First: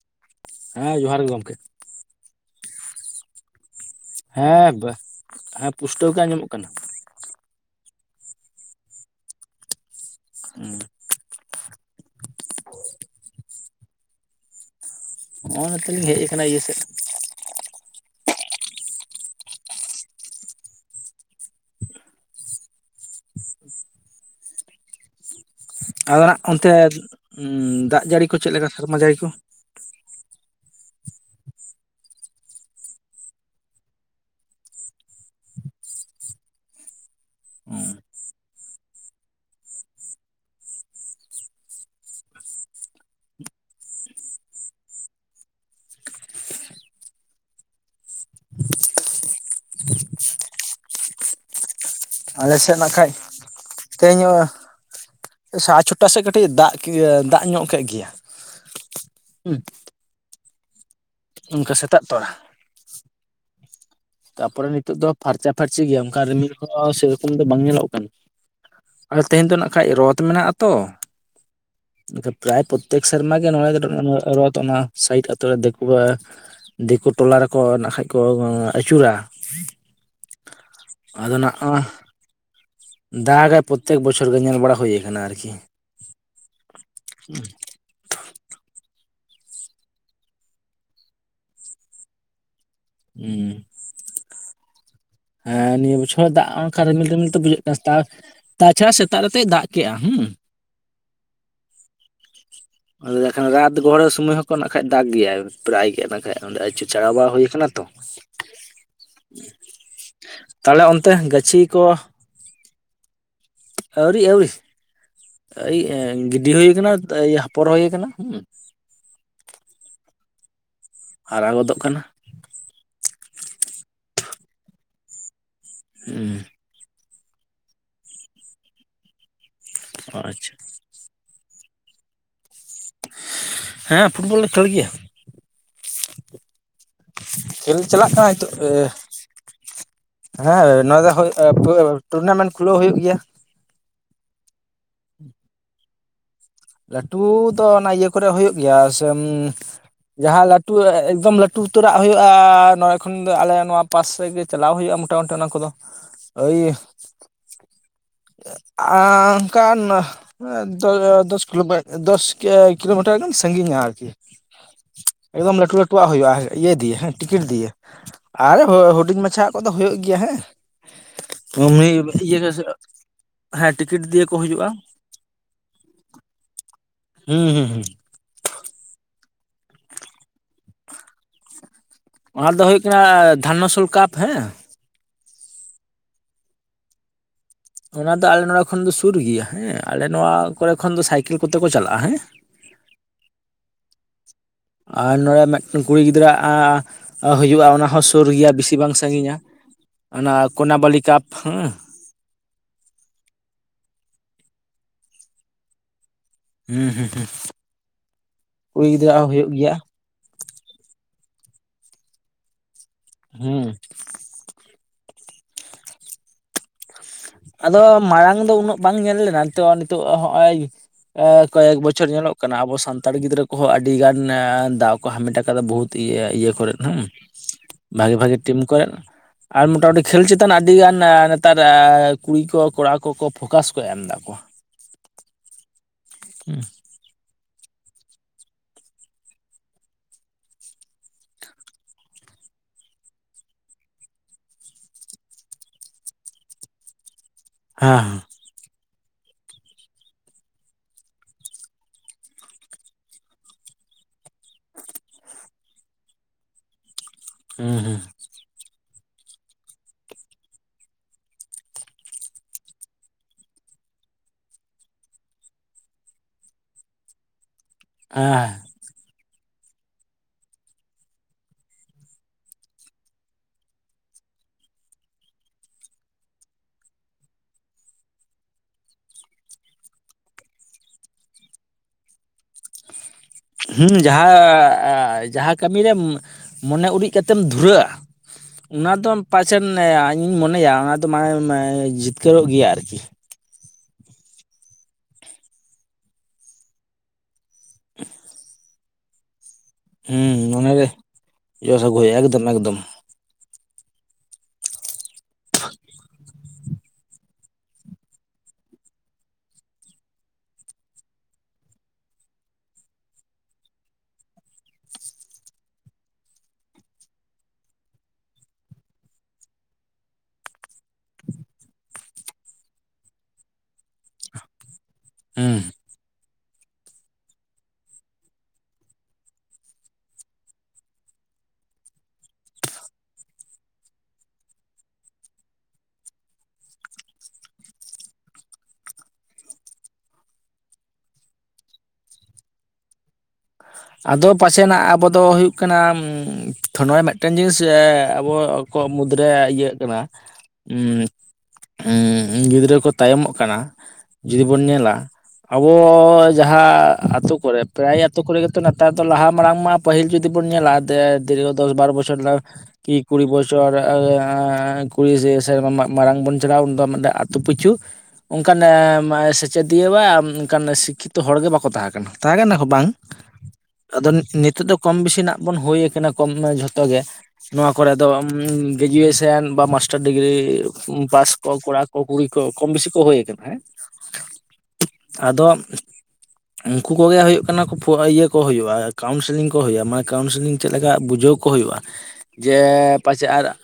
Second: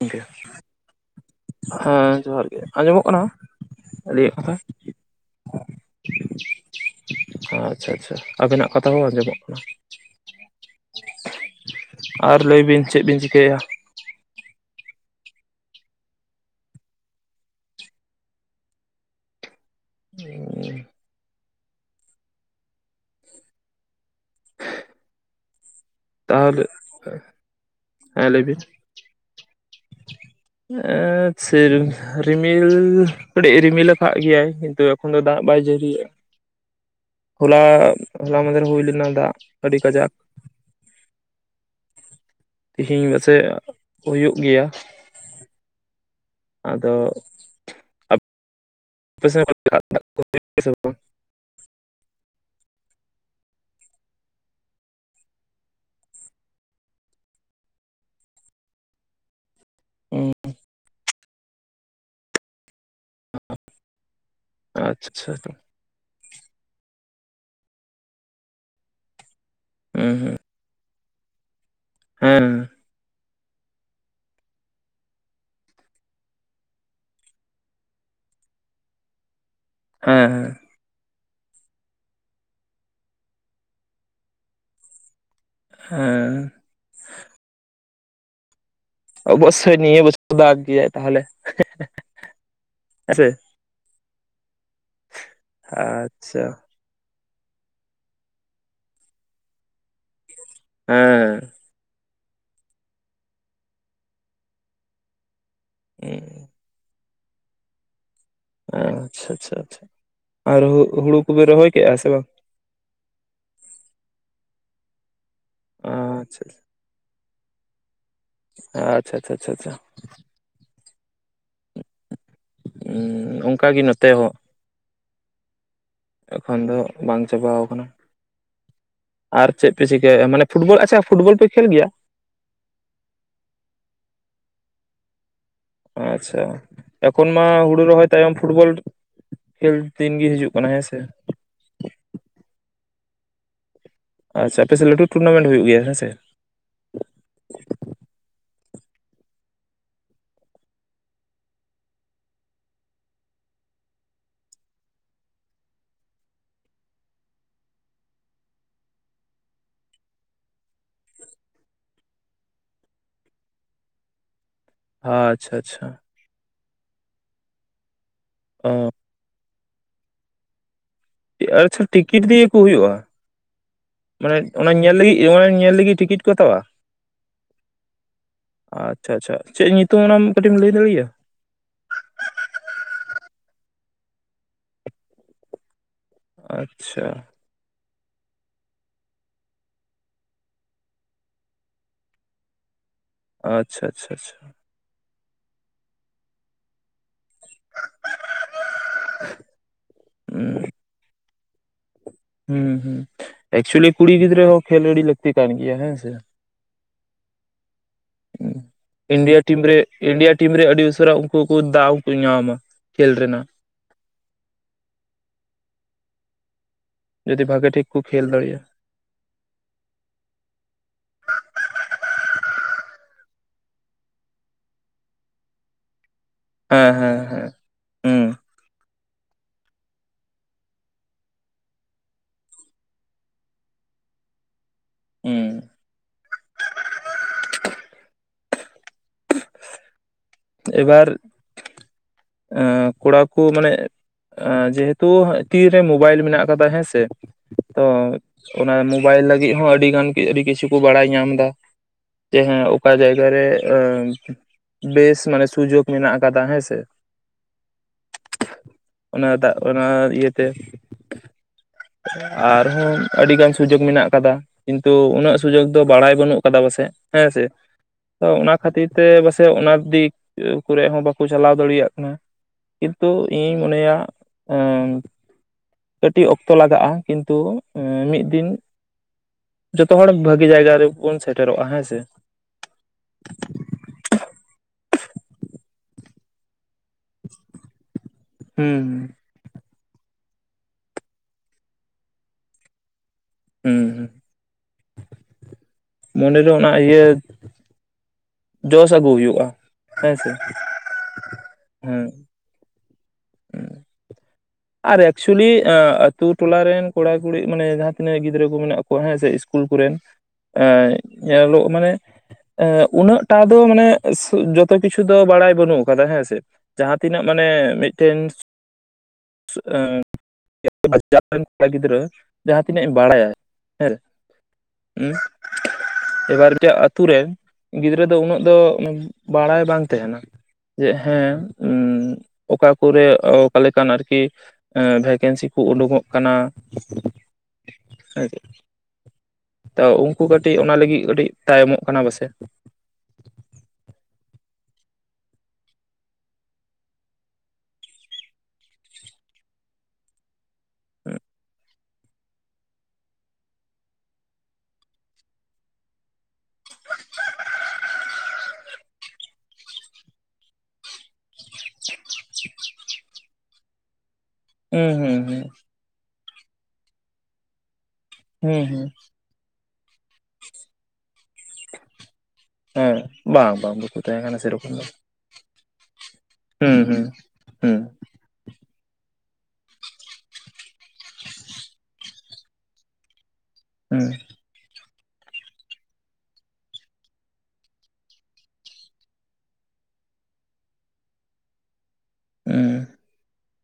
ᱜᱚᱝᱠᱮ ᱦᱮᱸ ᱡᱚᱦᱟᱨ ᱜᱮ ᱜᱚᱢᱠᱮ ᱦᱮᱸ ᱡᱚᱦᱟᱨᱜᱮ ᱟᱸᱡᱚᱢᱚᱜ ᱠᱟᱱᱟ ᱟᱹᱞᱤᱧᱟᱜ ᱠᱟᱛᱷᱟ ᱦᱮᱸ ᱦᱮᱸ ᱯᱩᱥᱴᱟᱹᱣ ᱜᱮ ᱟᱸᱡᱚᱢᱚᱜ ᱠᱟᱱᱟ ᱟᱪᱪᱷᱟ ᱟᱪᱪᱷᱟ ᱟᱵᱤᱱᱟᱜ ᱠᱟᱛᱷᱟ ᱦᱚᱸ ᱟᱸᱡᱚᱢᱚᱜ ᱠᱟᱱᱟ [inaudible] ᱟᱨ ᱞᱟᱹᱭ ᱵᱤᱱ ᱪᱮᱫ ᱵᱤᱱ ᱪᱤᱠᱟᱹᱭᱟ? ᱱᱚᱸᱜᱼᱚ ᱱᱚᱛᱮ ᱞᱤᱧ ᱦᱮᱡ ᱟᱠᱟᱱᱟ ᱤᱭᱟᱹ ᱥᱮᱫ ᱩᱸ ᱟᱫᱚ ᱱᱟᱜ ᱛᱟᱦᱚᱞᱮ ᱚᱱᱛᱮ ᱩᱸ ᱫᱟᱜ ᱡᱟᱹᱲᱤ ᱦᱮᱸ ᱠᱚ ᱞᱟᱹᱭ ᱪᱮᱫ ᱵᱤᱱ ᱞᱮᱠᱟ ᱥᱮᱨᱢᱟ ᱡᱟᱹᱲᱤ ᱠᱚ? [inaudible] ᱮᱸ ᱥᱮ ᱨᱤᱢᱤᱞ ᱠᱟᱹᱴᱤᱡ ᱨᱤᱢᱤᱞ ᱠᱟᱜ ᱜᱮᱭᱟᱭ ᱠᱤᱱᱛᱩ, ᱮᱠᱷᱚᱱ ᱫᱚ ᱫᱟᱜ ᱵᱟᱭ ᱡᱟᱹᱲᱤᱭᱮᱜᱼᱟ ᱦᱚᱞᱟ ᱦᱚᱞᱟ ᱢᱟᱫᱷᱮᱨ ᱦᱩᱭ ᱞᱮᱱᱟ ᱫᱟᱜ ᱟᱹᱰᱤ ᱠᱟᱡᱟᱠ ᱛᱤᱦᱤᱧ ᱯᱟᱪᱮᱫ ᱦᱩᱭᱩᱜ ᱜᱮᱭᱟ ᱟᱫᱚ ᱟᱯᱮ ᱥᱮᱫ [unintelligible] [inaudible] ᱟᱞᱮ ᱥᱮᱜ ᱱᱟᱠᱷᱟᱱᱡ ᱛᱮᱦᱮᱱ ᱚ ᱥᱟᱸ-ᱪᱷᱚᱴᱟ ᱥᱮᱜ ᱠᱟᱹᱴᱤᱡ ᱫᱟᱜ ᱫᱟᱜ ᱧᱚᱜ ᱠᱮᱜ ᱜᱮᱭᱟ ᱦᱩᱸ ᱩᱸ ᱚᱱᱠᱟ ᱥᱮᱛᱟᱜ ᱛᱚᱨᱟ ᱛᱟᱯᱚᱨᱮ ᱱᱤᱛᱳᱜ ᱟᱪᱪᱷᱟ ᱫᱚ ᱟᱪᱪᱷᱟ ᱯᱷᱟᱨᱪᱟ ᱯᱷᱟᱨᱪᱤ ᱪᱮᱫ ᱜᱮᱭᱟ ᱚᱱᱠᱟ ᱨᱤᱢᱤᱞ ᱦᱚᱸ ᱥᱮᱨᱚᱠᱚᱢ ᱫᱚ ᱵᱟᱝ ᱧᱮᱞᱚᱜ ᱠᱟᱱᱟ, ᱟᱨ ᱛᱮᱦᱮᱧ ᱫᱚ ᱱᱟᱜ ᱠᱷᱟᱡ ᱦᱩᱸ ᱨᱚᱛᱷ ᱦᱩᱸ ᱢᱮᱱᱟᱜ ᱛᱚ ᱦᱮᱸ ᱯᱨᱟᱭ ᱯᱨᱚᱛᱮ ᱯᱨᱚᱛᱮᱠ ᱥᱮᱨᱢᱟ ᱜᱮ ᱱᱚᱰᱮ ᱨᱚᱛᱷ ᱚᱱᱟ ᱥᱟᱭᱤᱰ ᱟᱛᱳ ᱨᱮ ᱫᱤᱠᱩᱣᱟᱜ ᱫᱤᱠᱩ ᱴᱚᱞᱟ ᱨᱮᱠᱚ ᱱᱟᱜ ᱠᱷᱟᱡ ᱠᱚ ᱟᱹᱪᱩᱨᱟ ᱦᱮᱸ ᱦᱮᱸ ᱟᱫᱚ ᱱᱟᱜ-ᱟ, ᱫᱟᱜᱟᱭ ᱯᱨᱚᱛᱛᱮᱠ ᱵᱚᱪᱷᱚᱨ ᱜᱮ ᱧᱮᱞ ᱵᱟᱲᱟ ᱦᱩᱭ ᱟᱠᱟᱱᱟ ᱟᱨᱠᱤ ᱦᱮᱸ [inaudible] ᱚᱵᱚᱥᱥᱭ ᱱᱤᱭᱟᱹ ᱵᱚᱪᱷᱚᱨ ᱫᱚ ᱫᱟᱜ ᱜᱮᱭᱟᱭ ᱛᱟᱦᱚᱞᱮ ᱦᱮᱸ ᱦᱮᱸ ᱱᱤᱭᱟᱹ ᱵᱚᱪᱷᱚᱨ ᱫᱟᱜ ᱚᱱᱠᱟ ᱨᱤᱢᱤᱞ ᱨᱤᱢᱤᱞ ᱛᱚ ᱵᱩᱡᱷᱟᱹᱜ ᱠᱟᱱᱟ ᱛᱟ ᱛᱟᱪᱷᱟᱲᱟ ᱥᱮᱛᱟᱜ ᱨᱮᱛᱚᱭ ᱫᱟᱜ ᱠᱮᱫᱼᱟ ᱦᱩᱸ, ᱦᱮᱸ [unintelligible] ᱨᱟᱛ ᱜᱚᱦᱚᱲᱚ ᱥᱚᱢᱚᱭ ᱦᱚᱸ ᱛᱚ ᱱᱟᱜ ᱠᱷᱟᱡ ᱫᱟᱜ ᱜᱮᱭᱟᱭ ᱯᱨᱟᱭ ᱜᱮ ᱱᱟᱜ ᱠᱷᱟᱡ ᱱᱚᱸᱰᱮ ᱟᱹᱪᱩᱨ ᱪᱟᱞᱟ ᱵᱟᱲᱟ ᱦᱩᱭ ᱟᱠᱟᱱᱟ ᱛᱚ ᱮᱸ ᱟᱪᱪᱷᱟ ᱟᱪᱪᱷᱟ ᱟᱪᱪᱷᱟ ᱟᱨ ᱦᱩ ᱛᱟᱦᱚᱞᱮ ᱚᱱᱛᱮ ᱦᱩᱲᱩ ᱠᱚᱯᱮ ᱜᱟᱹᱪᱷᱤ ᱨᱚᱦᱚᱭ ᱠᱮᱜᱼᱟ ᱠᱚ ᱥᱮ ᱵᱟᱝ ᱟᱹᱣᱨᱤ ᱟᱹᱣᱨᱤ ᱮᱸ ᱟᱪᱪᱷᱟ ᱜᱤᱰᱤ ᱦᱩᱭ ᱠᱟᱱᱟ ᱤᱭᱟᱹ ᱟᱯᱷᱚᱨ ᱦᱩᱭ ᱠᱟᱱᱟ ᱦᱩᱸ ᱟᱪᱪᱷᱟ ᱟᱪᱪᱷᱟ ᱟᱪᱪᱷᱟ ᱟᱪᱪᱷᱟ ᱦᱟᱨᱟ ᱜᱚᱫᱚᱜ ᱠᱟᱱᱟ᱾ ᱩᱸ ᱚᱱᱠᱟ ᱜᱮ ᱱᱚᱛᱮ ᱦᱚᱸ᱾ ᱦᱩᱸ ᱮᱠᱷᱚᱱ ᱫᱚ ᱵᱟᱝ ᱪᱟᱵᱟᱣ ᱠᱟᱱᱟ ᱟᱨ ᱪᱮᱫ ᱯᱮ ᱪᱤᱠᱟᱹᱭᱟ ᱢᱟᱱᱮ ᱟᱪᱪᱷᱟ ᱯᱷᱩᱴᱵᱚᱞ ᱟᱪᱪᱷᱟ ᱯᱷᱩᱴᱵᱚᱞ ᱯᱮ ᱠᱷᱮᱞ ᱜᱮᱭᱟ? ᱦᱮᱸ ᱯᱷᱩᱴᱵᱚᱞ ᱞᱮ ᱠᱷᱮᱞ ᱜᱮᱭᱟ ᱟᱪᱪᱷᱟ ᱮᱠᱷᱚᱱ ᱢᱟ ᱠᱷᱮᱞ ᱦᱩᱲᱩ ᱨᱚᱦᱚᱭ ᱪᱟᱞᱟᱜ ᱠᱟᱱᱟ ᱛᱟᱭᱚᱢ ᱱᱤᱛᱚᱜ ᱯᱷᱩᱴᱵᱚᱞ ᱠᱷᱮᱞ ᱫᱤᱱ ᱜᱮ ᱦᱤᱡᱩᱜ ᱠᱟᱱᱟ ᱦᱮᱸ ᱥᱮ ᱚ ᱴᱩᱨ, ᱴᱩᱨᱱᱟᱢᱮᱱᱴ ᱠᱷᱩᱞᱟᱹᱣ ᱦᱩᱭᱩᱜ ᱜᱮᱭᱟ ᱟᱪᱪᱷᱟ ᱟᱯᱮ ᱥᱮᱫ ᱞᱟᱹᱴᱩ ᱴᱩᱨᱱᱟᱢᱮᱱᱴ ᱦᱩᱭᱩᱜ ᱜᱮᱭᱟ ᱦᱮᱸ ᱥᱮ ᱞᱟᱹᱴᱩ ᱫᱚ ᱚᱱᱟ ᱤᱭᱟᱹ ᱠᱚᱨᱮᱜ ᱦᱳᱭᱳᱜ ᱜᱮᱭᱟ ᱥᱮᱢ ᱡᱟᱦᱟᱸ ᱞᱟᱹᱴᱩ ᱮᱠᱫᱚᱢ ᱞᱟᱹᱴᱩ ᱩᱛᱟᱹᱨᱟᱜ ᱦᱳᱭᱳᱜᱼᱟ ᱱᱚᱸᱰᱮ ᱠᱷᱚᱱ ᱫᱚ ᱟᱞᱮ ᱱᱚᱣᱟ ᱯᱟᱥ ᱥᱮᱫ ᱜᱮ ᱪᱟᱞᱟᱣ ᱦᱳᱭᱳᱜᱼᱟ ᱢᱚᱴᱟᱢᱩᱴᱤ ᱚᱱᱟ ᱠᱚᱫᱚ, ᱳᱭ ᱟᱻ ᱚᱱᱠᱟᱱ ᱮᱸ ᱫᱚᱥ-ᱵᱟᱨᱚ ᱫᱚᱥ ᱫᱚᱥ ᱠᱤᱞᱳᱢᱤᱴ ᱟᱸᱻ ᱫᱚᱥ ᱠᱤᱞᱳᱢᱤᱴᱟᱨ ᱜᱟᱱ ᱥᱟᱺᱜᱤᱧᱟ ᱟᱨᱠᱤ ᱮᱠᱫᱚᱢ ᱟᱪᱪᱷᱟ ᱞᱟᱹᱴᱩ ᱟᱪᱪᱷᱟ ᱞᱟᱹᱴᱩᱣᱟᱜ ᱦᱩᱭᱩᱜ-ᱟ ᱤᱭᱟᱹ ᱫᱤᱭᱮ ᱦᱮᱸ ᱴᱤᱠᱤᱴ ᱫᱤᱭᱮ ᱟᱨ ᱚ ᱦᱩᱰᱤᱧ ᱢᱟᱪᱷᱟ ᱟᱜ ᱠᱚᱫᱚ ᱦᱳᱭᱳᱜ ᱜᱮᱭᱟ ᱦᱮᱸ ᱟᱪᱪᱷᱟ ᱴᱤᱠᱤᱴ ᱤᱭᱟᱹ ᱫᱤᱭᱮ ᱠᱩ ᱦᱩᱭᱩᱜ-ᱟ ᱦᱮᱸ ᱴᱤᱠᱤᱴ ᱫᱤᱭᱮ ᱠᱚ ᱢᱟᱱᱮ ᱦᱩᱭᱩᱜᱼᱟ ᱚᱱᱟ ᱧᱮᱞ ᱞᱟᱹᱜᱤᱫ ᱚᱱᱟ ᱧᱮᱞ ᱞᱟᱹᱜᱤᱫ ᱴᱤᱠᱤᱴ ᱠᱚ ᱦᱟᱛᱟᱣᱟ ᱦᱩᱸ ᱦᱩᱸ ᱦᱩᱸ ᱟᱪᱪᱷᱟ ᱟᱪᱪᱷᱟ ᱪᱮᱫ ᱧᱩᱛᱩᱢ ᱚᱱᱟᱢ ᱠᱟᱹᱴᱤᱡ ᱮᱢ ᱞᱟᱹᱭ ᱫᱟᱲᱮᱭᱟᱜ-ᱟ ᱚᱱᱟ ᱫᱚ ᱦᱩᱭᱩᱜ ᱠᱟᱱᱟ ᱫᱷᱟᱱᱚᱥᱳᱞᱠᱟᱯ ᱦᱮᱸ ᱟᱪᱪᱷᱟ ᱚᱱᱟ ᱫᱚ ᱟᱞᱮ ᱱᱚᱣᱟ ᱠᱷᱚᱱ ᱫᱚ ᱥᱩᱨ ᱜᱮᱭᱟ ᱦᱮᱸ ᱟᱞᱮ ᱱᱚᱣᱟ ᱠᱚᱨᱮ ᱠᱷᱚᱱ ᱫᱚ ᱥᱟᱭᱠᱮᱞ ᱠᱚᱛᱮ ᱠᱚ ᱪᱟᱞᱟᱜ-ᱟ ᱦᱮᱸ ᱟᱪᱪᱷᱟ ᱟᱪᱷᱟ ᱟᱪᱷᱟ ᱟᱨ ᱱᱚᱣᱟ ᱢᱮᱫᱴᱮᱱ ᱠᱩᱲᱤ ᱜᱤᱫᱽᱨᱟᱹ ᱟᱜ ᱦᱩᱭᱩᱜᱼᱟ ᱚᱱᱟ ᱦᱚᱸ ᱥᱩᱨ ᱜᱮᱭᱟ ᱵᱤᱥᱤ ᱵᱟᱝ ᱥᱟᱺᱜᱤᱧᱟ ᱚᱱᱟ ᱦᱩᱸ ᱠᱚᱱᱟᱵᱟᱞᱤ ᱠᱟᱯ ᱦᱮᱸ ᱦᱩᱸ ᱦᱩᱸ ᱮᱠᱪᱩᱭᱮᱞᱤ ᱠᱩᱲᱤ ᱜᱤᱫᱽᱨᱟᱹ ᱦᱚᱸ ᱠᱷᱮᱞ ᱟᱹᱰᱤ ᱞᱟᱹᱠᱛᱤ ᱠᱟᱱ ᱜᱮᱭᱟ ᱦᱮᱸ ᱥᱮ ᱦᱩᱸ ᱦᱩᱸ ᱦᱩᱸ ᱠᱩᱲᱤ ᱜᱤᱫᱽᱨᱟᱹᱣᱟᱜ ᱦᱚᱸ ᱤᱱᱰᱤᱭᱟ ᱦᱳᱭᱳᱜ ᱴᱤᱢ ᱜᱮᱭᱟ ᱨᱮ ᱤᱱᱰᱤᱭᱟ ᱴᱤᱢ ᱨᱮ ᱟᱹᱰᱤ ᱩᱥᱟᱹᱨᱟ ᱩᱱᱠᱩ ᱠᱚ ᱫᱟᱣ ᱠᱚ ᱧᱟᱢᱟ ᱠᱷᱮᱞ ᱨᱮᱱᱟᱜ ᱦᱩᱸ ᱡᱩᱫᱤ ᱵᱷᱟᱜᱮ ᱟᱫᱚ ᱴᱷᱤᱠ ᱠᱚ ᱠᱷᱮᱞ ᱢᱟᱭᱟᱝ ᱫᱚ ᱫᱟᱲᱮᱭᱟᱜᱼᱟ ᱩᱱᱟᱹᱜ ᱵᱟᱝ ᱧᱮᱞ ᱠᱟᱱᱟ ᱛᱚ ᱱᱤᱛᱚᱜ ᱦᱚᱸᱜ-ᱚᱭ ᱮ ᱠᱚᱭᱮᱠ ᱵᱚᱪᱷᱚᱨ ᱧᱮᱞᱚᱜ ᱠᱟᱱᱟ ᱟᱵᱚ ᱥᱟᱱᱛᱟᱲ ᱜᱤᱫᱽᱨᱟᱹ ᱠᱚᱦᱚᱸ ᱟᱹᱰᱤ ᱜᱟᱱ ᱫᱟᱣ ᱠᱚ ᱦᱟᱢᱮᱴ ᱠᱟᱫᱟ ᱵᱚᱦᱩᱛ ᱤᱭᱟᱹ ᱤᱭᱟᱹ ᱠᱚᱨᱮᱫ ᱦᱚᱸ ᱦᱮᱸ ᱦᱮᱸ ᱦᱮᱸ ᱵᱷᱟᱜᱤ ᱦᱩᱸ ᱵᱷᱟᱜᱤ ᱴᱤᱢ ᱠᱚᱨᱮᱜ ᱟᱨ ᱢᱚᱴᱟᱢᱩᱴᱤ ᱠᱷᱮᱞ ᱪᱮᱛᱟᱱ ᱟᱹᱰᱤ ᱜᱟᱱ ᱱᱮᱛᱟᱨ ᱠᱩᱲᱤ ᱠᱚ ᱠᱚᱲᱟ ᱠᱚᱠᱚ ᱯᱷᱳᱠᱟᱥ ᱠᱚ ᱮᱢ ᱫᱟᱠᱚ ᱦᱩᱸ ᱦᱩᱸ ᱮᱵᱟᱨ ᱠᱚᱲᱟ ᱠᱚ ᱢᱟᱱᱮ ᱡᱮᱦᱩᱛᱩ ᱛᱤᱨᱮ ᱢᱳᱵᱟᱭᱤᱞ ᱢᱮᱱᱟᱜ ᱠᱟᱫᱟ ᱦᱮᱸᱥᱮ ᱛᱚ ᱦᱮᱸ ᱚᱱᱟ ᱢᱚᱵᱟᱭᱤᱞ ᱞᱟᱹᱜᱤᱫ ᱦᱚᱸ ᱟᱹᱰᱤ ᱜᱟᱱ ᱟᱹᱰᱤ ᱠᱤᱪᱷᱩ ᱵᱟᱲᱟᱭ ᱧᱟᱢ ᱮᱫᱟ ᱡᱮ ᱦᱮᱸ ᱚᱠᱟ ᱡᱟᱭᱜᱟ ᱨᱮ ᱵᱮᱥ ᱢᱟᱱᱮ ᱥᱩᱡᱳᱜᱽ ᱢᱮᱱᱟᱜ ᱟᱠᱟᱫᱟ ᱦᱮᱸ ᱥᱮ ᱦᱩᱸ ᱦᱩᱸ ᱚᱱᱟ ᱫᱟᱜ ᱚᱱᱟ ᱤᱭᱟᱹᱛᱮ ᱟᱨᱦᱚᱸ ᱟᱹᱰᱤᱜᱟᱱ ᱥᱩᱡᱳᱜᱽ ᱢᱮᱱᱟᱜ ᱟᱠᱟᱫᱟ ᱠᱤᱱᱛᱩ ᱩᱱᱟᱹᱜ ᱥᱩᱡᱳᱜᱽ ᱫᱚ ᱵᱟᱲᱟᱭ ᱵᱟᱹᱱᱩᱜ ᱠᱟᱫᱟ ᱯᱟᱥᱮᱫ ᱦᱮᱸ ᱥᱮ ᱛ ᱚᱱᱟ ᱠᱷᱟᱹᱛᱤᱨ ᱛᱮ ᱯᱟᱥᱮᱡ ᱚᱱᱟ ᱫᱤᱠ ᱠᱚᱨᱮᱜ ᱦᱚᱸ ᱵᱟᱠᱚ ᱪᱟᱞᱟᱣ ᱫᱟᱲᱮᱭᱟᱜ ᱠᱟᱱᱟ ᱠᱤᱱᱛᱩ ᱤᱧᱤᱧ ᱢᱚᱱᱮᱭᱟ ᱠᱟᱹᱴᱤᱡ ᱚᱠᱛᱚ ᱞᱟᱜᱟᱜ-ᱟ ᱠᱤᱱᱛᱩ ᱢᱤᱫ ᱫᱤᱱ ᱡᱚᱛᱚ ᱦᱚᱲ ᱵᱷᱟᱜᱤ ᱡᱟᱭᱜᱟ ᱨᱮᱵᱚᱱ ᱥᱮᱴᱮᱨᱚᱜ-ᱟ ᱦᱮᱸ ᱥᱮ ᱦᱩᱸ ᱡᱟᱦᱟᱸ ᱡᱟᱦᱟᱸ ᱠᱟᱹᱢᱤ ᱨᱮᱢ ᱢᱚᱱᱮ ᱩᱨᱤᱡ ᱠᱟᱛᱮᱢ ᱫᱷᱩᱨᱟᱹᱜ-ᱟ ᱦᱩᱸ ᱚᱱᱟ ᱫᱚ ᱯᱟᱪᱮᱫ ᱤᱧᱤᱧ ᱢᱚᱱᱮᱭᱟ ᱚᱱᱟ ᱫᱚ ᱢᱟᱱᱮ ᱡᱤᱛᱠᱟᱹᱨᱚᱜ ᱜᱮᱭᱟ ᱟᱨᱠᱤ ᱦᱩᱸ ᱢᱚᱱᱮ ᱫᱚ ᱚᱱᱟ ᱤᱭᱟᱹ ᱡᱚᱥ ᱟᱹᱜᱩ ᱦᱩᱭᱩᱜ-ᱟ ᱦᱮᱸ ᱥᱮ ᱦᱮᱸ ᱥᱚᱢᱟᱠᱫᱚᱢ ᱟᱨ ᱮᱠᱪᱩᱭᱮᱞᱤ ᱟᱹᱛᱩ ᱴᱚᱞᱟ ᱨᱮᱱ ᱠᱚᱲᱟ ᱠᱩᱲᱤ ᱢᱟᱱᱮ ᱡᱟᱦᱟᱸ ᱛᱤᱱᱟᱹᱜ ᱜᱤᱫᱽᱨᱟᱹ ᱠᱚ ᱢᱮᱱᱟᱜ ᱠᱚᱣᱟ ᱦᱮᱸ ᱥᱮ ᱤᱥᱠᱩᱞ ᱠᱚᱨᱮᱱ ᱧᱮᱞᱚᱜ ᱢᱟᱱᱮ ᱮ ᱩᱱᱟᱹᱜ ᱴᱟᱫᱚ ᱢᱟᱱᱮ ᱡᱚᱛᱚ ᱠᱤᱪᱷᱩ ᱫᱚ ᱵᱟᱲᱟᱭ ᱵᱟᱹᱱᱩᱜ ᱟᱠᱟᱫᱟ ᱦᱮᱸᱥᱮ ᱡᱟᱦᱟᱸ ᱛᱤᱱᱟᱹᱜ ᱢᱟᱱᱮ ᱢᱤᱫᱴᱮᱱ ᱵᱟᱡᱟᱨ ᱨᱮᱱ ᱠᱚᱲᱟ ᱜᱤᱫᱽᱨᱟᱹ ᱡᱟᱦᱟᱸ ᱛᱤᱱᱟᱹᱜ ᱮᱢ ᱵᱟᱲᱟᱭᱟ ᱦᱮᱸ [unintelligible] ᱦᱩᱸ ᱮᱵᱟᱨ ᱡᱮ ᱟᱛᱳ ᱨᱮᱱ ᱜᱤᱫᱽᱨᱟᱹ ᱫᱚ ᱩᱱᱟᱹᱜ ᱫᱚ ᱵᱟᱲᱟᱭ ᱵᱟᱝ ᱛᱟᱦᱮᱱᱟ ᱡᱮ ᱦᱮᱸ ᱚᱠᱟ ᱠᱚᱨᱮ ᱚᱠᱟ ᱞᱮᱠᱟᱱ ᱟᱨᱠᱤ ᱠᱤ ᱵᱷᱮᱠᱮᱱᱥᱤ ᱠᱚ ᱩᱰᱩᱝᱚᱜ ᱠᱟᱱᱟ ᱦᱮᱸᱥᱮ ᱛᱚ ᱩᱱᱠᱩ ᱠᱟᱹᱴᱤᱡ ᱚᱱᱟ ᱞᱟᱹᱜᱤᱫ ᱠᱟᱹᱴᱤᱡ ᱛᱟᱭᱚᱢᱚᱜ ᱠᱟᱱᱟ ᱠᱚ ᱥᱮ ᱾ ᱟᱫᱚ ᱯᱟᱥᱮᱱᱟᱜ ᱟᱵᱚ ᱫᱚ ᱦᱩᱭᱩᱜ ᱠᱟᱱᱟ ᱛᱷᱚ ᱱᱚᱼᱚᱭ ᱢᱤᱫᱴᱮᱱ ᱡᱤᱱᱤᱥ ᱟᱵᱚ ᱠᱚᱜ ᱢᱩᱫᱽᱨᱮ ᱤᱭᱟᱹᱜ ᱠᱟᱱᱟ ᱾ [inaudible] [unintelligible] ᱜᱤᱫᱽᱨᱟᱹ ᱠᱚ ᱛᱟᱭᱚᱢᱚᱜ ᱠᱟᱱᱟ᱾ ᱡᱩᱫᱤ ᱵᱚᱱ ᱧᱮᱞᱟ, ᱟᱵᱚ ᱡᱟᱦᱟᱸ ᱟᱛᱳ ᱠᱚᱨᱮ ᱯᱨᱟᱭ ᱟᱛᱳ ᱠᱚᱨᱮ ᱜᱮ ᱱᱮᱛᱟᱨ ᱫᱚ ᱞᱟᱦᱟ ᱢᱟᱲᱟᱝ ᱢᱟ ᱯᱟᱹᱦᱤᱞ ᱡᱩᱫᱤ ᱵᱚᱱ ᱧᱮᱞᱟ, ᱫᱮ ᱫᱤᱨᱜᱷᱚ ᱫᱚᱥ ᱵᱟᱨᱚ ᱵᱚᱪᱷᱚᱨ ᱠᱤ ᱠᱩᱲᱤ ᱵᱚᱪᱷᱚᱨ ᱦᱩᱸ ᱠᱩᱲᱤ ᱦᱩᱸ ᱥᱮ ᱦᱩᱸ ᱥᱮᱨᱢᱟ ᱢᱟᱨᱟᱲᱟᱝ ᱵᱚᱱ ᱪᱟᱞᱟᱣ ᱩᱱ ᱫᱚ ᱢᱤᱫᱮᱱ ᱟᱹᱛᱩ ᱯᱤᱪᱷᱩ ᱚᱱᱠᱟᱱ ᱦᱩᱸ ᱦᱩᱸ ᱥᱮᱪᱮᱫᱤᱭᱟᱹ ᱚᱱᱠᱟᱱ ᱥᱤᱠᱠᱷᱤᱛᱚ ᱦᱚᱲᱜᱮ ᱵᱟᱠᱚ ᱛᱟᱦᱮᱸ ᱠᱟᱱᱟ, ᱛᱟᱦᱮᱸ ᱠᱟᱱᱟ ᱠᱚ ᱵᱟᱝ? ᱦᱮᱸ ᱵᱟᱝ ᱵᱟᱝ᱾ ᱵᱟᱠᱚ ᱟᱫᱚ ᱛᱟᱦᱮᱸ ᱠᱟᱱᱟ ᱱᱤᱛᱚᱜ ᱥᱮᱨᱚᱠᱚᱢ ᱫᱚ ᱠᱚᱢ ᱵᱤᱥᱤ ᱱᱟᱜ ᱵᱚᱱ ᱦᱩᱭ ᱟᱠᱟᱱᱟ ᱠᱚᱢ ᱦᱩᱸ ᱡᱷᱚᱛᱚ ᱜᱮ ᱦᱩᱸ ᱱᱚᱣᱟ ᱦᱩᱸ ᱠᱚᱨᱮ ᱾ ᱛᱚ ᱜᱨᱮᱡᱩᱭᱮᱥᱮᱱ ᱵᱟ ᱢᱟᱥᱴᱟᱨ ᱰᱤᱜᱽᱨᱤ ᱯᱟᱥ ᱠᱚ, ᱠᱚᱲᱟ ᱠᱚ, ᱠᱩᱲᱤ ᱠᱚ, ᱠᱚᱢ ᱵᱮᱥᱤ ᱠᱚ ᱦᱩᱭ ᱟᱠᱟᱱᱟ, ᱦᱮᱸ᱾ ᱦᱩᱸ᱾ ᱟᱫᱚ ᱩᱱᱠᱩ ᱠᱚᱜᱮ ᱦᱩᱭᱩᱜ ᱠᱟᱱᱟ ᱤᱭᱟᱹ ᱠᱚ ᱦᱩᱭᱩᱜᱼᱟ, ᱠᱟᱣᱩᱱᱥᱮᱞᱤᱝ ᱠᱚ ᱦᱩᱭᱩᱜᱼᱟ, ᱢᱟᱱᱮ ᱠᱟᱣᱩᱱᱥᱮᱞᱤᱝ ᱪᱮᱫ ᱞᱮᱠᱟ ᱵᱩᱡᱷᱟᱹᱣ ᱠᱚ ᱦᱩᱭᱩᱜᱼᱟ᱾ ᱡᱮ ᱦᱩᱸ ᱯᱟᱪᱮᱫ ᱟᱨ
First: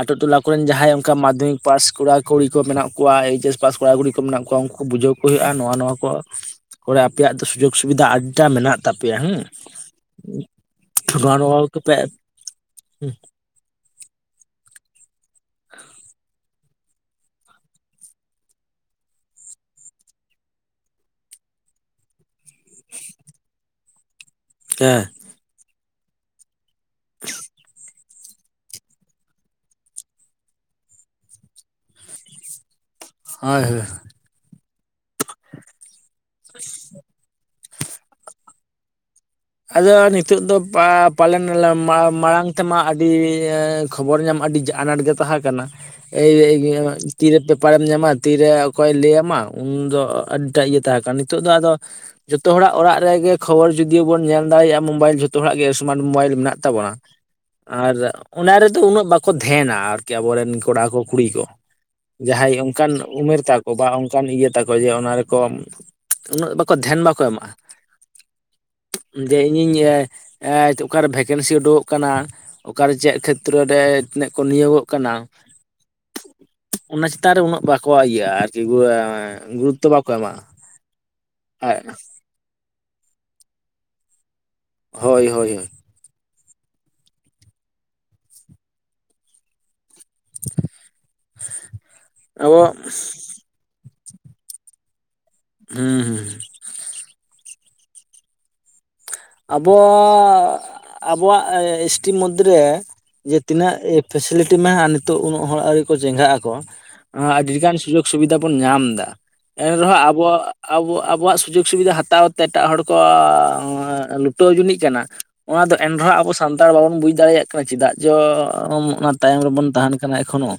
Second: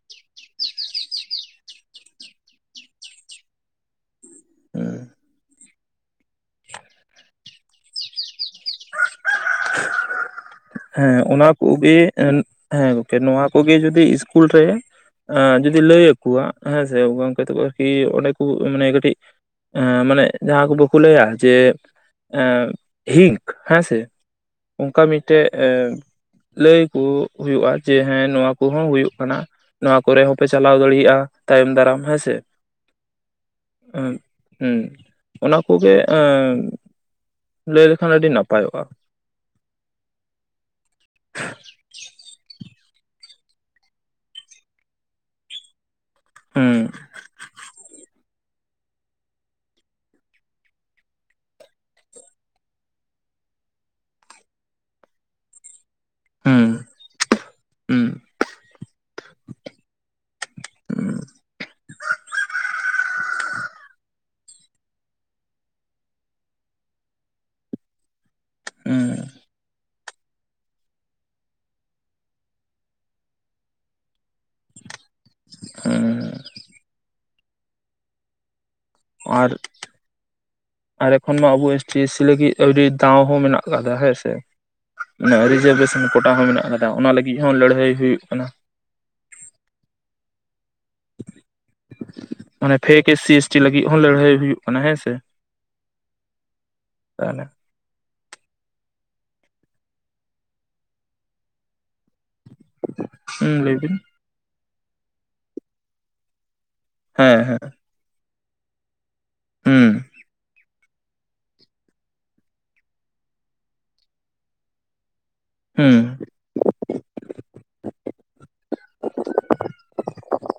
ᱟᱹᱛᱩᱳ ᱴᱚᱞᱟ ᱠᱚᱨᱮᱱ ᱡᱟᱦᱟᱸᱭ ᱚᱱᱠᱟ ᱢᱟᱫᱽᱫᱷᱚᱢᱤᱠ ᱯᱟᱥ ᱠᱚᱲᱟ, ᱠᱩᱲᱤ ᱠᱚ ᱢᱮᱱᱟᱜ ᱠᱚᱣᱟ, ᱮᱭᱤᱪ ᱮᱥ ᱯᱟᱥ ᱠᱚᱲᱟ ᱠᱩᱲᱤ ᱠᱚ ᱢᱮᱱᱟᱜ ᱠᱚᱣᱟ ᱾ ᱩᱱᱠᱩ ᱦᱩᱸ ᱵᱩᱡᱷᱟᱹᱣ ᱠᱚ ᱦᱩᱭᱩᱜᱼᱟ᱾ᱱᱚᱣᱟ ᱱᱚᱣᱟ ᱠᱚ ᱠᱚᱨᱮ ᱟᱯᱮᱭᱟᱜ ᱫᱚ ᱥᱩᱡᱳᱜᱽ ᱥᱩᱵᱤᱫᱷᱟ ᱟᱹᱰᱤ ᱴᱟᱜ ᱢᱮᱱᱟᱜ ᱛᱟᱯᱮᱭᱟ ᱦᱮᱸ᱾ ᱦᱮᱸ, ᱱᱚᱣᱟ ᱚᱱᱟ ᱱᱚᱣᱟ ᱠᱚᱜᱮ ᱠᱚᱯᱮ ᱦᱮᱸ ᱜᱚᱝᱠᱮ ᱱᱚᱣᱟ ᱠᱚᱜᱮ ᱡᱩᱫᱤ ᱤᱥᱠᱩᱞ ᱨᱮ ᱡᱩᱫᱤ ᱞᱟᱹᱭ ᱟᱠᱚᱣᱟ ᱦᱮᱸ ᱥᱮ ᱜᱚᱝᱠᱮ ᱛᱚᱠᱚ ᱟᱨᱠᱤ ᱚᱸᱰᱮ ᱠᱚ ᱢᱟᱱᱮ ᱠᱟᱹᱴᱤᱡ ᱢᱟᱱᱮ ᱡᱟᱦᱟᱸ ᱠᱚ ᱵᱟᱠᱚ ᱞᱟᱹᱭᱟ ᱡᱮ ᱦᱤᱥ ᱦᱮᱸ ᱥᱮ, ᱚᱱᱠᱟ ᱢᱤᱫᱴᱮᱱ ᱞᱟᱹᱭ ᱠᱚ ᱦᱩᱭᱩᱜᱼᱟ ᱡᱮ ᱦᱮᱸ ᱱᱚᱣᱟ ᱠᱚᱦᱚᱸ ᱦᱩᱭᱩᱜ ᱠᱟᱱᱟ ᱾ ᱱᱚᱣᱟ ᱠᱚᱨᱮ ᱦᱚᱸᱯᱮ ᱪᱟᱞᱟᱣ ᱫᱟᱲᱮᱭᱟᱜᱼᱟ ᱛᱟᱭᱚᱢ ᱫᱟᱨᱟᱢ ᱦᱮᱸᱥᱮ ᱾ ᱦᱳᱭ ᱦᱳᱭ ᱮᱸᱦᱩᱸ ᱚᱱᱟ ᱠᱚᱜᱮ ᱾ ᱞᱟᱹᱭ ᱞᱮᱠᱷᱟᱱ ᱟᱹᱰᱤ ᱱᱟᱯᱟᱭᱚᱜᱼᱟ ᱾ ᱟᱫᱚ ᱱᱤᱛᱚᱜ ᱫᱚ ᱯᱟ ᱯᱟᱞᱮᱱ ᱢᱟ ᱢᱟᱲᱟᱝ ᱛᱮᱢᱟ ᱟᱹᱰᱤ ᱠᱷᱚᱵᱚᱨ ᱧᱟᱢ ᱟᱹᱰᱤ ᱟᱱᱟᱴ ᱜᱮ ᱛᱟᱦᱮᱸ ᱠᱟᱱᱟ ᱾ ᱮᱻ ᱦᱩᱸ ᱛᱤᱨᱮ ᱯᱮᱯᱟᱨᱮᱢ ᱧᱟᱢᱟ ᱛᱤᱨᱮ ᱚᱠᱚᱭ ᱞᱟᱹᱭᱟᱢᱟ᱾ ᱩᱱ ᱫᱚ ᱟᱹᱰᱤᱴᱟᱜ ᱤᱭᱟᱹ ᱛᱟᱦᱮᱸ ᱠᱟᱱᱟ ᱱᱤᱛᱚᱜ ᱫᱚ ᱟᱫᱚ ᱡᱷᱚᱛᱚ ᱦᱚᱲᱟᱜ ᱚᱲᱟᱜ ᱨᱮᱜᱮ ᱠᱷᱚᱵᱚᱨ ᱡᱩᱫᱤ ᱵᱚᱱ ᱧᱮᱞ ᱫᱟᱲᱮᱭᱟᱜᱼᱟ ᱢᱳᱵᱟᱭᱤᱞ ᱡᱚᱛᱚ ᱦᱚᱲᱟᱜ ᱜᱮ ᱥᱢᱟᱨᱴ ᱢᱳᱵᱟᱭᱤᱞ ᱢᱮᱱᱟᱜ ᱦᱩᱸ ᱛᱟᱵᱚᱱᱟ ᱾ ᱟᱨ ᱦᱩᱸ ᱚᱱᱟ ᱨᱮᱫᱚ ᱩᱱᱟᱹᱜ ᱵᱟᱠᱚ ᱫᱷᱮᱱᱟ ᱟᱨᱠᱤ ᱟᱵᱚᱨᱮᱱ ᱠᱚᱲᱟ ᱠᱚ ᱠᱩᱲᱤ ᱠᱚ ᱾ ᱡᱟᱦᱟᱸᱭ ᱚᱱᱠᱟᱱ ᱩᱢᱮᱨ ᱛᱟᱠᱚ ᱾ ᱵᱟ ᱚᱱᱠᱟᱱ ᱤᱭᱟᱹ ᱛᱟᱠᱚ ᱡᱮ, ᱚᱱᱟ ᱨᱮᱠᱚ ᱩᱱᱟᱹᱜ ᱵᱟᱠᱚ ᱫᱷᱮᱭᱟᱱ ᱵᱟᱠᱚ ᱮᱢᱟᱜᱼᱟ ᱾ ᱦᱩᱸ ᱡᱮ ᱤᱧᱤᱧ ᱚᱠᱟᱨᱮ ᱵᱷᱮᱠᱮᱱᱥᱤ ᱩᱰᱩᱠᱚᱜ ᱠᱟᱱᱟ ᱾ ᱚᱠᱟᱨᱮ ᱪᱮᱫ ᱠᱷᱮᱛᱨᱚ ᱨᱮ ᱛᱤᱱᱟᱹᱜ ᱠᱚ ᱱᱤᱭᱳᱜᱚᱜ ᱠᱟᱱᱟ ᱾ ᱦᱩᱸ ᱚᱱᱟ ᱪᱮᱛᱟᱱ ᱨᱮ ᱩᱱᱟᱹᱜ ᱵᱟᱠᱚ ᱤᱭᱟᱹ ᱟᱨᱠᱤ ᱜᱩᱨ ᱦᱮ ᱟᱨ ᱸ, ᱜᱩᱨᱩᱛᱚ ᱵᱟᱠᱚ ᱟᱨ ᱮᱠᱷᱚᱱ ᱢᱟ ᱟᱵᱚ ᱮᱢᱟ᱾ᱦᱳᱭ [unintelligible] ᱫᱟᱣ ᱦᱚᱸ ᱢᱮᱱᱟᱜ ᱟᱠᱟᱫᱟ ᱦᱮᱸᱥᱮ ᱨᱮ ᱦᱳᱭ ᱦᱳᱭ [unintelligible] ᱠᱚᱴᱟ ᱦᱚᱸ ᱢᱮᱱᱟᱜ ᱟᱠᱟᱫᱟ, ᱚᱱᱟ ᱞᱟᱹᱜᱤᱫ ᱦᱚᱸ ᱞᱟᱹᱲᱦᱟᱹᱭ ᱦᱩᱭᱩᱜ ᱠᱟᱱᱟ ᱾ [inaudible] ᱟᱵᱚ ᱢᱟᱱᱮ fake S C S T ᱞᱟᱹᱜᱤᱫ ᱦᱚᱸ ᱞᱟᱹᱲᱦᱟᱹᱭ ᱦᱩᱭᱩᱜ ᱠᱟᱱᱟ ᱦᱮᱸᱥᱮ ᱾ ᱦᱩᱸ ᱦᱩᱸ ᱾ ᱛᱟᱦᱚᱞᱮ ᱟᱵᱚ ᱟᱵᱚᱣᱟᱜ ᱮᱥ ᱴ ᱢᱚᱫᱽᱫᱷ ᱨᱮ ᱡᱮ ᱦᱩᱸ ᱛᱤᱱᱟᱹᱜ ᱞᱟᱹᱭ ᱵᱤᱱ ᱯᱷᱮᱥᱮᱞᱤᱴᱤ ᱢᱟ ᱱᱤᱛᱚᱜ ᱩᱱᱟᱹᱜ ᱦᱚᱲ ᱟᱹᱣᱨᱤ ᱠᱚ ᱪᱮᱸᱜᱟᱜ ᱟᱠᱚ ᱦᱮᱸ ᱦᱮᱸ ᱟᱹᱰᱤᱜᱟᱱ ᱥᱩᱡᱳᱜ ᱥᱩᱵᱤᱫᱷᱟ ᱵᱚᱱ ᱧᱟᱢ ᱮᱫᱟ ᱦᱩᱸ ᱮᱱᱨᱮᱦᱚᱸ ᱟᱵᱚᱣᱟᱜ ᱟᱵᱚ ᱟᱵᱚᱣᱟᱜ ᱥᱩᱡᱳᱜᱽ ᱥᱩᱵᱤᱫᱷᱟ ᱦᱟᱛᱟᱣ ᱛᱮ ᱮᱴᱟᱜ ᱦᱚᱲ ᱠᱚ ᱞᱩᱴᱟᱹᱣ ᱡᱩᱱᱤᱡ ᱠᱟᱱᱟ ᱚᱱᱟ ᱫᱚ ᱦᱩᱸ ᱮᱱᱨᱮᱦᱚᱸ ᱟᱵᱚ ᱥᱟᱱᱛᱟᱲ ᱵᱟᱵᱚᱱ ᱵᱩᱡᱽ ᱫᱟᱲᱮᱭᱟᱜ ᱠᱟᱱᱟ ᱪᱮᱫᱟᱜ ᱡᱚ ᱚᱱᱟ ᱛᱟᱭᱚᱢ ᱨᱮᱵᱚᱱ ᱛᱟᱦᱮᱱ ᱠᱟᱱᱟ ᱮᱠᱷᱚᱱᱳ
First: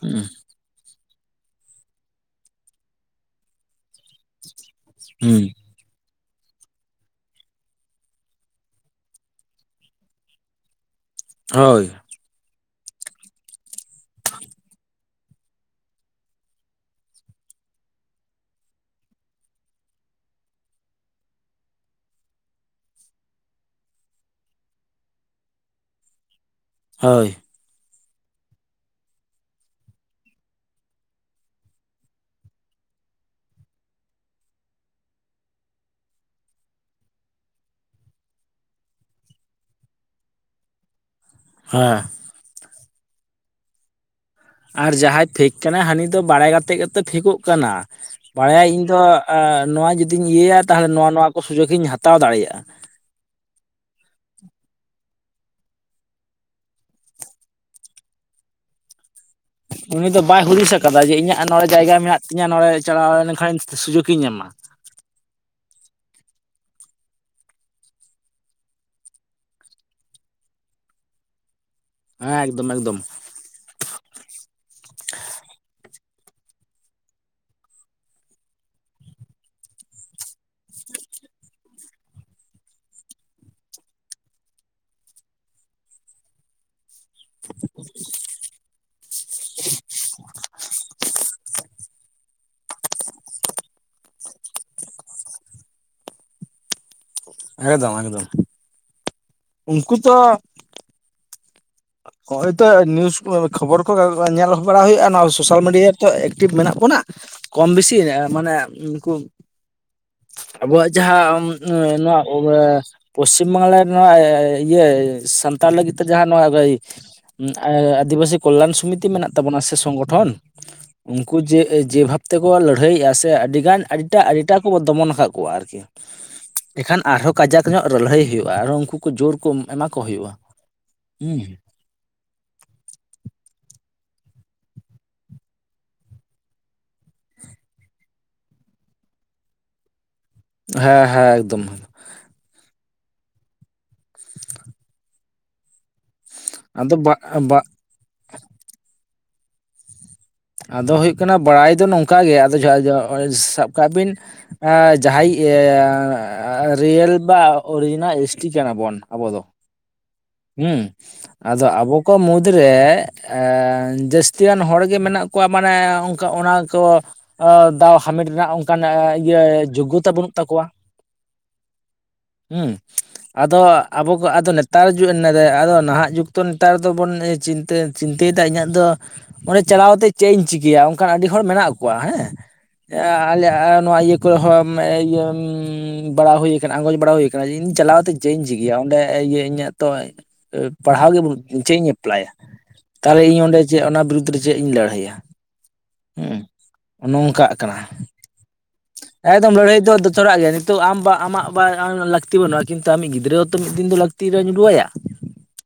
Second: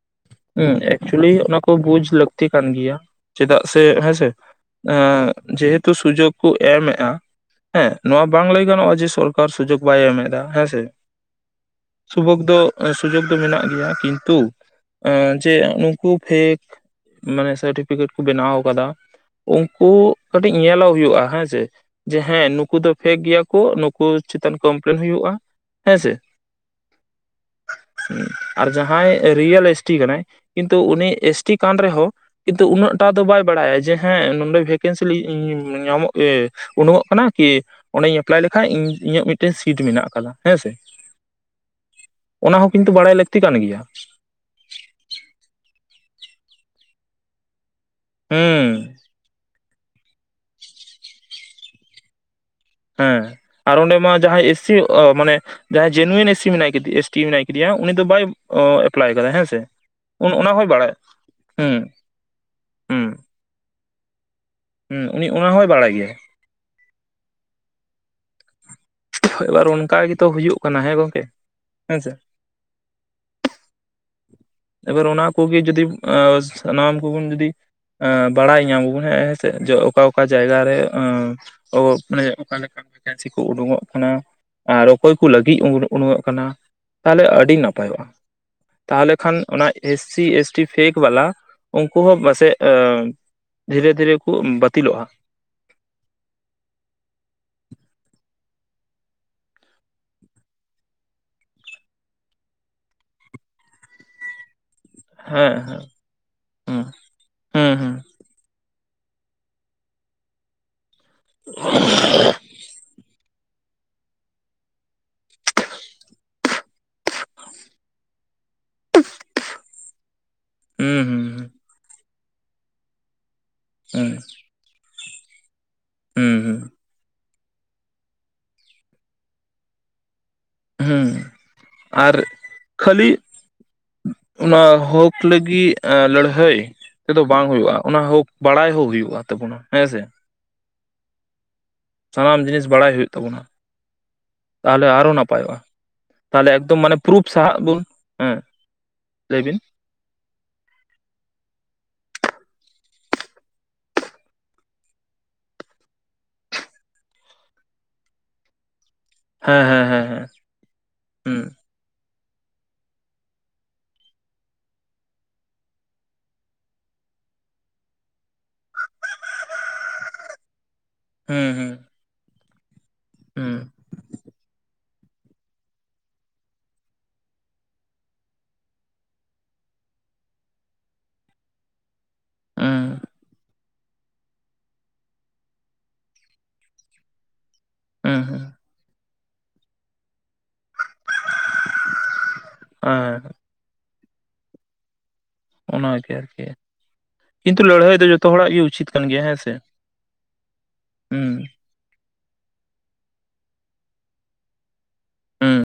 ᱦᱩᱸ ᱦᱮᱸ ᱮᱠᱪᱩᱞᱤ ᱚᱱᱟ ᱠᱚ ᱵᱩᱡ ᱞᱟᱹᱠᱛᱤ ᱠᱟᱱ ᱜᱮᱭᱟ ᱪᱮᱫᱟᱜ ᱥᱮ ᱦᱮᱸᱥᱮ ᱮ ᱦᱩᱸ ᱡᱮᱦᱮᱛᱩ ᱥᱩᱡᱳᱜᱽ ᱠᱚ ᱮᱢᱼᱮᱟ ᱦᱮᱸ ᱱᱚᱣᱟ ᱵᱟᱝ ᱞᱟᱹᱭ ᱜᱟᱱᱚᱜᱼᱟ ᱡᱮ ᱥᱚᱨᱠᱟᱨ ᱥᱩᱡᱳᱜ ᱵᱟᱭ ᱮᱢ ᱮᱫᱟ ᱦᱮᱸᱥᱮ ᱦᱳᱭ ᱥᱩᱵᱳᱜ ᱫᱚ ᱥᱩᱡᱳᱜ ᱫᱚ ᱢᱮᱱᱟᱜ ᱜᱮᱭᱟ ᱠᱤᱱᱛᱩ ᱪᱮ ᱩᱱᱩᱠᱩ ᱯᱷᱮᱠ ᱢᱟᱱᱮ ᱥᱟᱨᱴᱤᱯᱷᱤᱠᱮᱴ ᱠᱚ ᱵᱮᱱᱟᱣ ᱟᱠᱟᱫᱟ ᱾ ᱩᱱᱠᱩ ᱠᱟᱹᱴᱤᱡ ᱧᱮᱞᱚᱜ ᱦᱩᱭᱩᱜᱼᱟ ᱦᱮᱸᱥᱮ ᱾ ᱡᱮ ᱦᱮᱸ ᱱᱩᱠᱩ ᱫᱚ ᱯᱷᱮᱠ ᱜᱮᱭᱟ ᱠᱚ ᱱᱩᱠᱩ ᱪᱮᱛᱟᱱ ᱠᱚᱢᱯᱮᱞᱮᱱ ᱦᱩᱭᱩᱜᱼᱟ ᱦᱮᱸ ᱥᱮ ᱦᱳᱭ ᱟᱨ ᱡᱟᱦᱟᱸᱭ ᱨᱤᱭᱮᱞ ᱮᱥᱴᱤ ᱠᱟᱱᱟᱭ ᱠᱤᱱᱛᱩ ᱩᱱᱤ ᱮᱥᱴᱤ ᱠᱟᱱ ᱨᱮᱦᱚᱸ ᱠᱤᱱᱛᱩ ᱩᱱᱟᱹᱜ ᱴᱟ ᱫᱚ ᱵᱟᱭ ᱵᱟᱲᱟᱭᱟ ᱡᱮ ᱦᱮᱸ ᱱᱚᱰᱮ ᱵᱷᱮᱠᱮᱱᱥᱤ ᱧᱟᱢᱚᱜ ᱮ ᱩᱱᱩᱢᱚᱜ ᱠᱟᱱᱟ ᱠᱤ ᱸᱚᱰᱮᱧ ᱮᱯᱞᱟᱭ ᱞᱮᱠᱷᱟᱡ ᱤᱧᱟᱹᱜ ᱢᱤᱫᱴᱮᱱ ᱥᱤᱴ ᱢᱮᱱᱟᱜ ᱟᱠᱟᱫᱟ ᱦᱮᱸᱥᱮ [inaudible] ᱦᱮᱸ ᱚᱱᱟ ᱦᱚᱸ ᱠᱤᱱᱛᱩ ᱵᱟᱲᱟᱭ ᱞᱟᱹᱠᱛᱤ ᱠᱟᱱ ᱜᱮᱭᱟ ᱟᱨ ᱡᱟᱦᱟᱸᱭ ᱯᱷᱮᱸᱠ ᱠᱟᱱᱟᱭ ᱦᱟᱹᱱᱤ ᱫᱚ ᱵᱟᱲᱟᱭ ᱠᱟᱛᱮᱫ ᱜᱮᱛᱚ ᱯᱷᱮᱠᱚᱜ ᱠᱟᱱᱟ ᱵᱟᱲᱟᱭᱟ ᱦᱩᱸ ᱤᱧ ᱫᱚ ᱱᱚᱣᱟ ᱡᱩᱫᱤᱧ ᱤᱭᱟᱹᱭᱟ ᱛᱟᱦᱚᱞᱮ ᱱᱚᱣᱟ ᱱᱚᱣᱟ ᱠᱚ ᱥᱩᱡᱳᱜ ᱤᱧ ᱦᱟᱛᱟᱣ ᱫᱟᱲᱮᱭᱟᱜᱼᱟ ᱦᱮᱸ ᱟᱨ ᱚᱸᱰᱮ ᱢᱟ ᱡᱟᱦᱟᱸᱭ ᱮᱥᱤ ᱢᱟᱱᱮ ᱡᱟᱦᱟᱸᱭ ᱡᱮᱱᱩᱭᱮᱱ ᱮᱥ ᱮᱥᱤ ᱢᱮᱱᱟᱭᱮᱭᱟ ᱮᱥᱴᱤ ᱢᱮᱱᱟᱭ ᱟᱠᱟᱫᱮᱭᱟ ᱩᱱᱤ ᱫᱚ ᱵᱟᱭ ᱮᱯᱞᱟᱭ ᱟᱠᱟᱫᱟ ᱦᱮᱸᱥ ᱩᱱᱤ ᱫᱚ ᱵᱟᱭ ᱦᱩᱫᱤᱥ ᱟᱠᱟᱫᱟ ᱡᱮ ᱤᱧᱟᱹᱜ ᱱᱚᱰᱮ ᱡᱟᱭᱜᱟ ᱢᱮᱱᱟᱜ ᱛᱤᱧᱟᱹ ᱱᱚᱰᱮ ᱦᱩᱸ ᱪᱟᱞᱟᱣ ᱞᱮᱱᱠᱷᱟᱱ ᱥᱩᱡᱩᱜ ᱤᱧ ᱧᱟᱢᱟ ᱦᱩᱸ ᱩᱱᱤ ᱚᱱᱟ ᱦᱚᱸᱭ ᱵᱟᱲᱟᱭ ᱜᱮᱭᱟ ᱮᱵᱟᱨ ᱚᱱᱠᱟ ᱜᱮᱛᱚ ᱦᱩᱭᱩᱜ ᱠᱟᱱᱟ ᱦᱮᱸ ᱜᱚᱝᱠᱮ ᱦᱮᱸᱥᱮ ᱦᱮᱸ ᱮᱠᱫᱚᱢ ᱮᱠᱫᱚᱢ ᱮᱵᱟᱨ ᱚᱱᱟ ᱠᱚᱜᱮ ᱡᱩᱫᱤ ᱥᱟᱱᱟᱢ ᱠᱚᱵᱚᱱ ᱡᱩᱫᱤ ᱵᱟᱲᱟᱭ ᱧᱟᱢᱟᱵᱚᱱ ᱦᱮᱸ ᱦᱮᱸᱥ ᱡᱚ ᱚᱠᱟ ᱚᱠᱟ ᱡᱟᱭᱜᱟᱨᱮ ᱚ ᱢᱟᱱᱮ ᱚᱠᱟᱞᱮᱠᱟ ᱵᱷᱮᱠᱮᱱᱥᱤ ᱠᱚ ᱩᱰᱩᱠᱚᱜ ᱠᱟᱱᱟ ᱟᱨ ᱚᱠᱚᱭ ᱠᱚ ᱞᱟᱹᱜᱤᱫ ᱩᱰᱩᱠᱚᱜ ᱠᱟᱱᱟ ᱛᱟᱦᱚᱞᱮ ᱟᱹᱰᱤ ᱱᱟᱯᱟᱭᱚᱜᱼᱟ ᱛᱟᱦᱚᱞᱮ ᱠᱷᱟᱱ ᱚᱱᱟ S C S T fake ᱵᱟᱞᱟ ᱩᱱᱠᱩ ᱦᱚᱸ ᱯᱟᱥᱮᱜ ᱫᱷᱤᱨᱮ ᱫᱷᱤᱨᱮ ᱠᱚ ᱵᱟᱹᱛᱤᱞᱚᱜᱼᱟ ᱮᱠᱫᱚᱢ ᱮᱠᱫᱚᱢ ᱩᱱᱠᱩ ᱛᱚ ᱱᱚᱼ ᱚᱭ ᱛᱚ ᱱᱤᱭᱩᱡ ᱠᱷᱚᱵᱚᱨ ᱠᱚ ᱧᱮᱞ ᱵᱟᱲᱟ ᱦᱩᱭᱩᱜᱼᱟ ᱱᱚᱣᱟ ᱦᱮᱸ ᱥᱳᱥᱟᱞ ᱢᱤᱰᱤᱭᱟ [unintelligible] ᱮᱠᱴᱤᱵᱷ ᱢᱮᱱᱟᱜ ᱦᱮᱸ ᱵᱚᱱᱟ ᱠᱚᱢ ᱦᱩᱸ ᱵᱮᱥᱤ ᱦᱩᱸ ᱢᱟᱱᱮ ᱩᱱᱠᱩ ᱟᱵᱚᱣᱟᱜ ᱡᱟᱦᱟᱸ ᱱᱚᱣᱟ ᱯᱚᱥᱪᱤᱢ ᱵᱟᱝᱞᱟ ᱨᱮ ᱱᱚᱣᱟ ᱤᱭᱟᱹ ᱥᱟᱱᱛᱟᱲ ᱞᱟᱹᱜᱤᱫ ᱛᱮ ᱡᱟᱦᱟᱸ ᱱᱚᱣᱟ ᱟᱹᱫᱤᱵᱟᱟᱹᱥᱤ ᱠᱚᱞᱞᱟᱱ ᱥᱚᱢᱤᱛᱤ ᱢᱮᱱᱟᱜ ᱛᱟᱵᱚᱱᱟ ᱥᱮ ᱥᱚᱝᱜᱚᱴᱷᱚᱱ ᱦᱩᱸ ᱦᱩᱸ ᱩᱱᱠᱩ ᱡᱮ ᱡᱮ ᱵᱷᱟᱵ ᱛᱮᱠᱚ ᱞᱟᱹᱲᱦᱟᱹᱭᱮᱫᱼᱟ ᱥᱮ ᱟᱹᱰᱤ ᱜᱟᱱ ᱦᱩᱸ ᱦᱩᱸ ᱟᱹᱰᱤᱴᱟᱜ ᱟᱹᱰᱤᱴᱟᱜ ᱠᱚ ᱫᱚᱢᱚᱱ ᱟᱠᱟᱫ ᱠᱚᱣᱟ ᱟᱨᱠᱤ ᱦᱩᱸ ᱦᱩᱸ ᱮᱠᱷᱟᱱ ᱟᱨᱦᱚᱸ ᱠᱟᱡᱟᱠ ᱧᱚᱜ ᱞᱟᱹᱲᱦᱟᱹᱭ ᱦᱩᱭᱩᱜᱼᱟ ᱟᱨᱚ ᱩᱱᱠᱩ ᱠᱚ ᱡᱳᱨ ᱠᱚ ᱮᱢᱟᱠᱚ ᱦᱩᱭᱩᱜᱼᱟ᱾ ᱦᱩᱢ ᱦᱩᱸ ᱦᱮᱸ ᱟᱨ ᱠᱷᱟᱹᱞᱤ ᱚᱱᱟ ᱦᱚᱠ ᱞᱟᱹᱜᱤᱜ ᱞᱟᱹᱲᱦᱟᱹᱭ ᱛᱮᱫᱚ ᱵᱟᱝ ᱦᱩᱭᱩᱜᱼᱟ ᱚᱱᱟ ᱦᱳᱠ ᱵᱟᱲᱟᱭ ᱦᱚᱸ ᱦᱩᱭᱩᱜᱼᱟ ᱛᱟᱵᱚᱱᱟ ᱦᱮᱸ ᱥᱮ ᱦᱮᱸ ᱦᱮᱸ ᱮᱠᱫᱚᱢ ᱥᱟᱱᱟᱢ ᱡᱤᱱᱤᱥ ᱵᱟᱲᱟᱭ ᱦᱩᱭᱩᱜ ᱛᱟᱵᱳᱱᱟ ᱛᱟᱦᱞᱮ ᱟᱨᱚ ᱱᱟᱯᱟᱭᱚᱜᱼᱟ ᱾ ᱛᱟᱦᱚᱞᱮ ᱮᱠᱫᱚᱢ ᱟᱫᱚ ᱢᱟᱱᱮ ᱵᱟ ᱯᱨᱩᱯᱷ ᱥᱟᱦᱟᱜ ᱵᱟ ᱵᱚᱱ ᱦᱮᱸ ᱞᱟᱹᱭ ᱵᱤᱱ ᱾ ᱟᱫᱚ ᱦᱩᱭᱩᱜ ᱠᱟᱱᱟ ᱵᱟᱲᱟᱭ ᱫᱚ ᱱᱚᱝᱠ ᱜᱮ ᱟᱫᱚ ᱡ ᱥᱟᱵ ᱠᱟᱜ ᱵᱤᱱ ᱡᱟᱦᱟᱸᱭ ᱨᱤᱭᱮᱞ ᱵᱟ ᱚᱨᱤᱡᱤᱱᱟᱞ ᱮᱥᱴᱤ ᱠᱟᱱᱟ ᱵᱚᱱ ᱟᱵᱚ ᱫᱚ ᱾ ᱦᱮᱸ ᱦᱸ ᱦᱮᱸ ᱦᱮᱸ ᱦᱮᱸ ᱦᱩᱸ ᱟᱫᱚ ᱟᱵᱚ ᱠᱚ ᱢᱩᱫᱽᱨᱮ ᱡᱟᱹᱥᱛᱤᱭᱟᱱ ᱦᱚᱲᱜᱮ ᱢᱮᱱᱟᱜ ᱠᱚᱣᱟ ᱢᱟᱱᱮ ᱚᱱᱠᱟ ᱚᱱᱟ ᱠᱚ ᱫᱟᱣ ᱦᱟᱢᱮᱴ ᱨᱮᱱᱟᱜ ᱚᱱᱠᱟᱱ ᱤᱭᱟᱹ ᱡᱳᱜᱽᱜᱚᱛᱟ ᱵᱟᱹᱱᱩᱜ ᱛᱟᱠᱚᱣᱟ ᱾ ᱦᱮᱸ ᱦᱮᱸ ᱦᱮᱸ ᱟᱫᱚ ᱟᱵᱚ ᱠᱚ ᱟᱫᱚ ᱱᱮᱛᱟᱨ ᱦᱡᱩᱜ ᱮᱱᱟᱟᱭ ᱟᱫᱚ ᱱᱟᱦᱟᱜ ᱡᱩᱜᱽ ᱫᱚᱚ ᱱᱮᱛᱟᱨ ᱫᱚᱵᱚᱱᱟᱹ ᱪᱤᱱᱛᱟᱹᱭᱮᱫᱟ ᱤᱧᱟᱹᱜ ᱫᱚ ᱚᱸᱰᱮ ᱪᱟᱞᱟᱣ ᱠᱟᱛᱮ ᱪᱮᱫ ᱤᱧ ᱪᱤᱠᱟᱹᱭᱟ ᱚᱱᱠᱟᱱ ᱟᱹᱰᱤ ᱦᱚᱲ ᱢᱮᱱᱟᱜ ᱠᱚᱣᱟ ᱦᱮᱸ ᱦᱩᱸ ᱟᱞᱮᱭᱟᱜ ᱱᱚᱣᱟ ᱤᱭᱟᱹ ᱤᱭᱟᱹ ᱵᱟᱲᱟ ᱦᱩᱭ ᱟᱠᱟᱱᱟ ᱟᱸᱜᱚᱪ ᱵᱟᱲᱟ ᱦᱩᱭ ᱟᱠᱟᱱᱟ ᱡᱮ ᱤᱧ ᱪᱟᱞᱟᱣᱛᱮ ᱦᱩᱸ ᱪᱮᱫ ᱤᱧ ᱪᱤᱠᱟ ᱦᱩᱸ ᱜᱮ ᱚᱸᱰᱮ ᱤᱭᱟᱹ ᱤᱧᱟᱹᱜ ᱛᱚ ᱯᱟᱲᱦᱟᱣ ᱜᱮ [unintelligible] ᱪᱮᱫ ᱤᱧ ᱮᱯᱞᱟᱭᱟ ᱛᱟᱦᱚᱞᱮ ᱦᱮᱸ ᱤᱧ ᱚᱸᱰᱮ ᱪᱮᱫ ᱚᱱᱟ ᱵᱤᱨᱩᱫᱽᱫ ᱨᱮ ᱪᱮᱫ ᱤᱧ ᱞᱟᱹᱲᱦᱟᱹᱭᱟ ᱚᱱᱟᱜᱮ ᱟᱨᱠᱤ ᱾ ᱦᱩᱸ ᱱᱚᱝᱠᱟᱜ ᱠᱟᱱᱟ ᱠᱟᱱ ᱜᱮᱭᱟ ᱦᱮᱸ ᱥᱮ ᱮᱠᱫᱚᱢ ᱞᱟᱹᱲᱦᱟᱹᱭ ᱫᱚ ᱫᱚ ᱛᱷᱚᱲᱟᱜ ᱜᱮᱭᱟ ᱱᱤᱛᱚᱜ ᱟᱢ ᱵᱟ ᱦᱩᱸ ᱟᱢᱟᱜ ᱵᱟ ᱞᱟᱹᱠᱛᱤ ᱵᱟᱹᱱᱩᱜᱼᱟ ᱠᱤᱱᱛᱩ ᱟᱢ ᱢᱤᱫ ᱜᱤᱫᱽᱨᱟᱹ ᱦᱚᱸ ᱛᱚ ᱢᱤᱫ ᱫᱤᱱ ᱫᱚ ᱞᱟᱹᱠᱛᱤ ᱧᱩᱨᱩᱣᱟᱭᱟ ᱾ ᱦᱮᱸ